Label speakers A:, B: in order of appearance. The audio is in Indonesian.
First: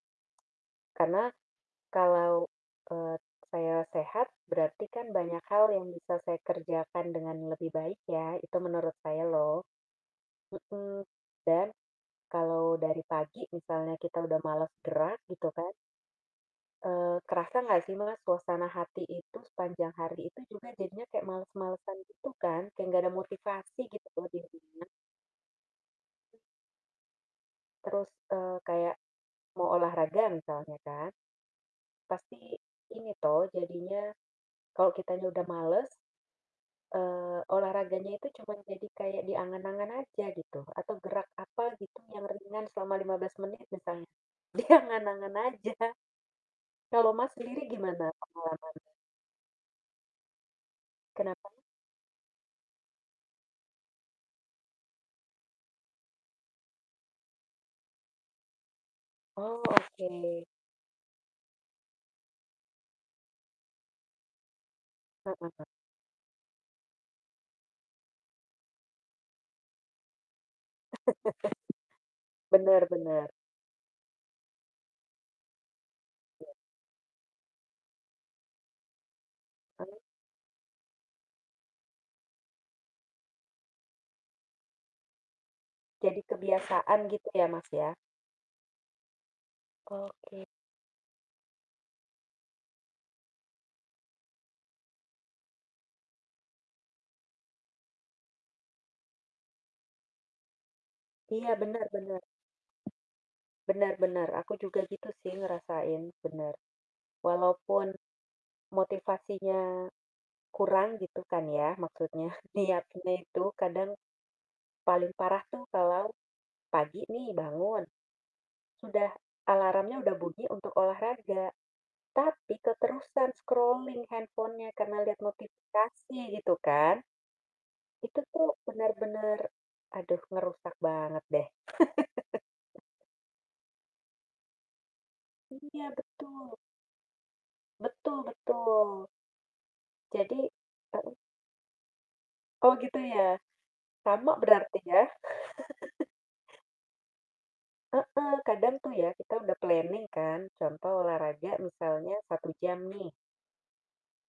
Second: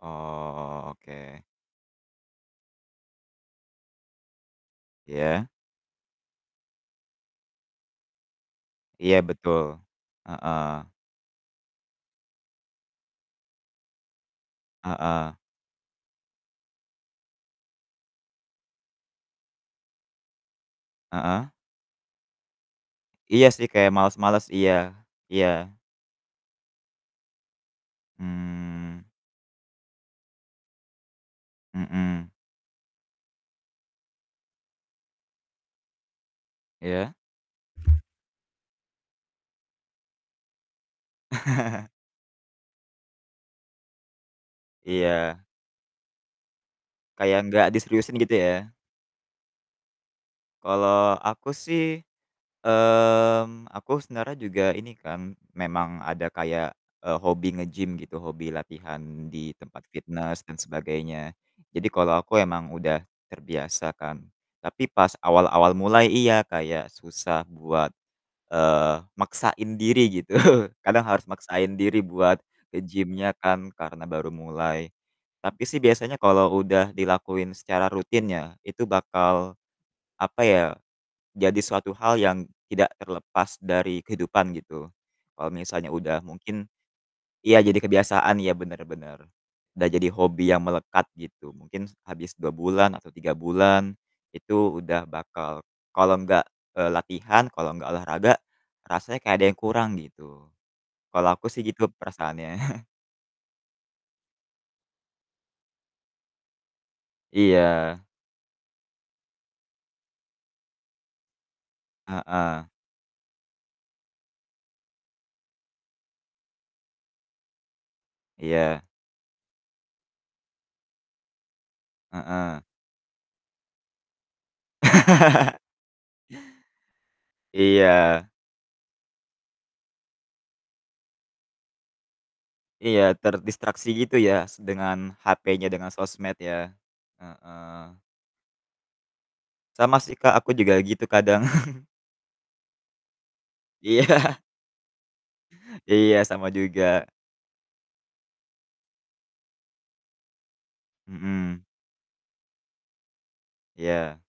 A: Oh,
B: Karena
A: oke.
B: kalau, eee, saya sehat berarti kan banyak
A: Iya?
B: hal yang bisa saya kerjakan dengan lebih baik ya, itu menurut
A: Iya,
B: saya
A: betul.
B: loh.
A: Heeh.
B: Mhm, dan kalau dari pagi misalnya kita udah males gerak
A: Heeh.
B: gitu kan eee, kerasa nggak sih Mas, suasana hati itu sepanjang hari itu juga jadinya kayak
A: Heeh?
B: males-malesan gitu kan? Kayak nggak ada
A: Iya sih
B: motivasi
A: kayak
B: gitu loh
A: males-males, iya
B: jadinya.
A: iya.
B: Terus, eee, kayak
A: Mmm.
B: mau olahraga, misalnya kan.
A: Mhm.
B: Pasti ini toh, jadinya, kalau kitanya udah males
A: Iya.
B: eee, olahraganya itu cuman jadi kayak di angan-angan aja gitu, atau gerak apa gitu yang ringan selama 15 menit misalnya, di angan-angan
A: Iya.
B: aja. Kalau Mas,
A: Kayak nggak
B: sendiri gimana,
A: diseriusin, gitu ya?
B: pengalamannya?
A: Kalau aku
B: Kenapa?
A: sih, mmm, aku sebenarnya juga ini kan, memang ada kayak, e hobi nge-gym gitu, hobi latihan di
B: Oh,
A: tempat fitnes
B: oke.
A: dan sebagainya. Jadi, kalau aku emang udah terbiasa kan, tapi pas
B: Heeh.
A: awal-awal mulai iya, kayak susah buat, eee, maksain diri gitu, kadang harus maksain diri buat ke
B: Benar benar.
A: gym-nya kan, karena baru mulai. Tapi sih biasanya
B: Iya.
A: kalo udah dilakuin secara rutin ya, itu bakal,
B: Baik.
A: apa ya, jadi suatu hal yang tidak terlepas dari kehidupan gitu. Kalau misalnya udah
B: Jadi
A: mungkin
B: kebiasaan gitu ya,
A: iya,
B: Mas,
A: jadi
B: ya?
A: kebiasaan, iya benar-benar. Udah jadi
B: Oke.
A: hobi yang melekat gitu, mungkin abis 2 bulan atau 3 bulan, itu udah bakal kalau nggak, e latihan, kalau nggak olahraga, rasanya kayak ada yang kurang gitu. Kalau aku
B: Iya,
A: sih gitu
B: benar-benar.
A: perasaannya.
B: Benar benar, aku juga gitu sih ngerasain, benar. Walaupun
A: Iya.
B: motivasinya kurang gitu kan ya maksudnya,
A: Heeh.
B: niatnya itu kadang, paling parah tuh kalau pagi nih bangun,
A: Iya.
B: sudah alarmnya udah bunyi untuk olahraga. Tapi
A: Heeh.
B: keterusan scrolling handphone-nya karena liat notifikasi gitu kan. Itu
A: Iya.
B: tuh benar-benar, aduh ngerusak banget deh.
A: Iya, terdistraksi gitu ya, se dengan HP-nya
B: Iya,
A: dengan sosmed
B: betul.
A: ya? Heeh.
B: Betul betul.
A: Sama sih Kak,
B: Jadi
A: aku juga gitu
B: heeh?
A: kadang.
B: Oh, gitu ya?
A: Iya.
B: Sama berarti ya?
A: Iya, sama juga.
B: Heeh, kadang tuh ya kita udah planning kan, contoh olahraga
A: Mhm.
B: misalnya 1 jam nih
A: Iya.